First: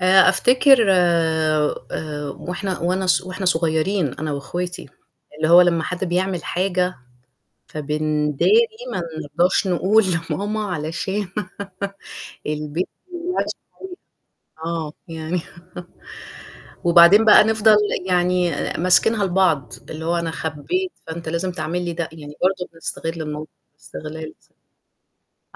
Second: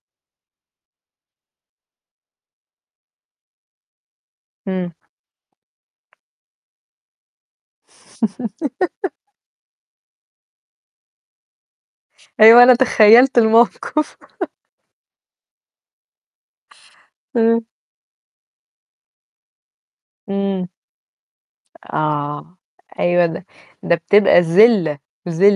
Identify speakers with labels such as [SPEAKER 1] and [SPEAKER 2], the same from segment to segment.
[SPEAKER 1] آآ، أفتكر آآ وإحنا وأنا ص وإحنا صغيرين أنا وأخواتي،
[SPEAKER 2] إمم.
[SPEAKER 1] اللي هو لمّا حد بيعمل حاجة فبنداري، ما نرضاش نقول لماما علشان
[SPEAKER 2] أيوه، أنا تخيّلت
[SPEAKER 1] [unintelligible]
[SPEAKER 2] الموقف.
[SPEAKER 1] آه، يعني وبعدين بقى
[SPEAKER 2] امم.
[SPEAKER 1] نفضل يعني ماسكينها لبعض، اللي هو أنا
[SPEAKER 2] إمم.
[SPEAKER 1] خبّيت فأنت لازم تعمل لي ده، يعني
[SPEAKER 2] آه،
[SPEAKER 1] برضه بنستغل
[SPEAKER 2] أيوه ده
[SPEAKER 1] المو
[SPEAKER 2] ده
[SPEAKER 1] استغلال.
[SPEAKER 2] بتبقى ذلّة،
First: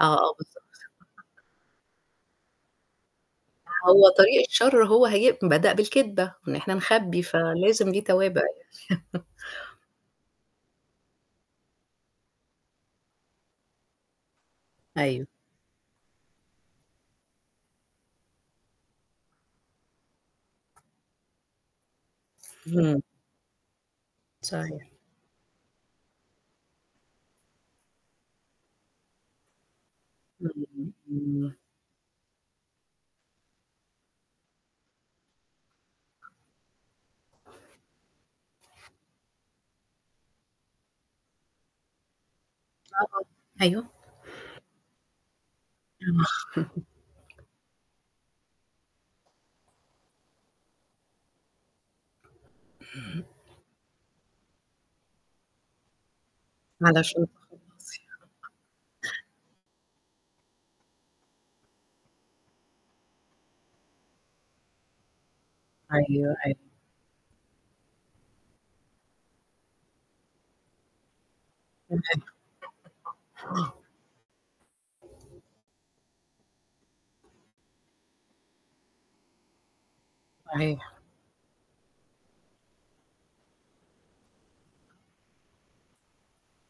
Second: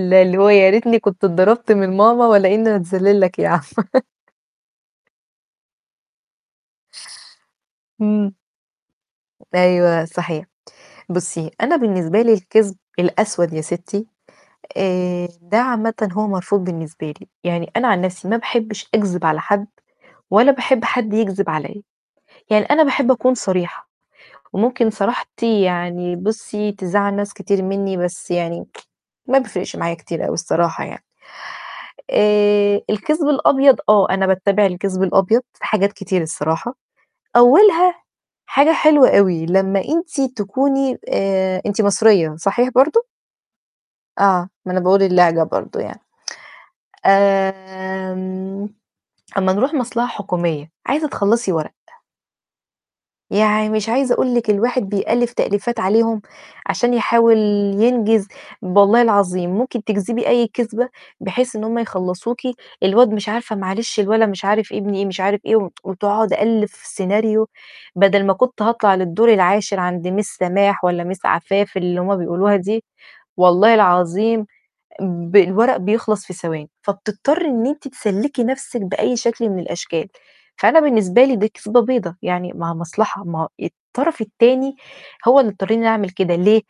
[SPEAKER 1] آه، آه،
[SPEAKER 2] اللي هو
[SPEAKER 1] بالضبط.
[SPEAKER 2] يا ريتني كنت
[SPEAKER 1] [unintelligible]
[SPEAKER 2] اتضربت من ماما والّا إن أنا أتذلّل لك ياعم.
[SPEAKER 1] هو طريق الشر هو هي بدأ بالكدبة، إن إحنا نخبّي، فلازم ليه
[SPEAKER 2] امم.
[SPEAKER 1] توابع يعني.
[SPEAKER 2] أيوه، صحيح. بُصّي أنا بالنسبة لي الكذب الأسوَد يا ستي،
[SPEAKER 1] أيوه.
[SPEAKER 2] آآ ده عامةً هو مرفوض بالنسبة لي. يعني أنا عن نفسي ما باحبش أكذب على حد ولا باحب حد يكذب عليّا، يعني أنا
[SPEAKER 1] اهم.
[SPEAKER 2] باحب أكون صريحة، وممكن
[SPEAKER 1] صحيح.
[SPEAKER 2] صراحتي يعني بُصّي تزعل ناس كتير مني بس يعني ما بيفرقش معايا كتير أوي
[SPEAKER 1] إمم،
[SPEAKER 2] الصراحة
[SPEAKER 1] اهم.
[SPEAKER 2] يعني.
[SPEAKER 1] إمم.
[SPEAKER 2] آآ الكذب الأبيض آه أنا باتّبع الكذب الأبيض في حاجات كتير الصراحة، أولها حاجة حلوة أوي لما أنتِ تكوني آآ أنتِ مصرية، صحيح برضه؟
[SPEAKER 1] آه طبع أيوه.
[SPEAKER 2] آه، ما أنا باقول اللهجة برضه يعني.
[SPEAKER 1] آه
[SPEAKER 2] آمم أمّا نروح مصلحة حكومية، عايزة تخلّصي ورق يعني مش عايزة أقول لِك الواحد بيألّف تأليفات عليهم عشان
[SPEAKER 1] علشان
[SPEAKER 2] يحاول ينجز،
[SPEAKER 1] [unintelligible]
[SPEAKER 2] ب والله العظيم ممكن تكذبي أي كذبة بحيث إن هُم يخلصوكِ، الواد مش عارفة معلش الولا مش عارف معلش الولا ابني إيه مش عارف إيه
[SPEAKER 1] أيوه،
[SPEAKER 2] وتقعد
[SPEAKER 1] أيوه.
[SPEAKER 2] أألّف سيناريو، بدل ما كنت هاطلع للدور العاشر عند miss سماح والّا miss عفاف اللي
[SPEAKER 1] تمام.
[SPEAKER 2] هُم بيقولوها دي،
[SPEAKER 1] [unintelligible]
[SPEAKER 2] والله
[SPEAKER 1] آه.
[SPEAKER 2] العظيم ب الورق بيخلص في ثواني، فبتضطرِّ إن أنتِ تسلّكي نفسِك بأي شكل من الأشكال، فأنا
[SPEAKER 1] صحيح.
[SPEAKER 2] بالنسبة لي دي كذبة بيضة، يعني ما هي مصلحة ما الطرف التاني هو اللي اضطرني إن أنا أعمل كده، ليه؟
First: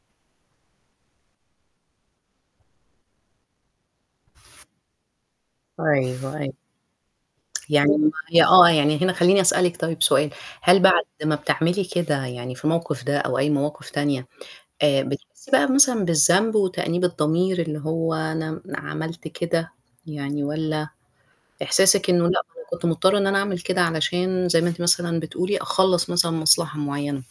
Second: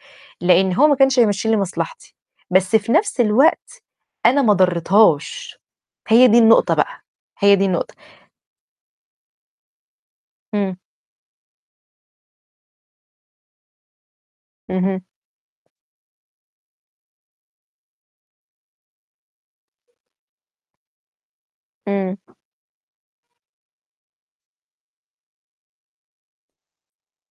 [SPEAKER 2] لأن هو ما كانش هيمَشّي لي مصلحتي، بس في نفس الوقت أنا ما ضريتهاش، هي
[SPEAKER 1] أيوه،
[SPEAKER 2] دي
[SPEAKER 1] أيوه.
[SPEAKER 2] النقطة بقى، هي دي النقطة.
[SPEAKER 1] يعني ما هي آه، يعني هنا خلّيني أسألِك طيب سؤال،
[SPEAKER 2] إمم.
[SPEAKER 1] هل بعد ما بتعملي كده يعني في الموقف ده، أو أي مواقف تانية،
[SPEAKER 2] اهم.
[SPEAKER 1] آآ بتحسي بقى مثلًا بالذنب وتأنيب الضمير اللي هو أنا عملت كده يعني والّا إحساسك إنه لأ
[SPEAKER 2] إمم.
[SPEAKER 1] أنا كنت مضطرة إن أنا أعمل كده علشان زي ما أنتِ مثلًا بتقولي أخلّص مثلًا مصلحة معينة؟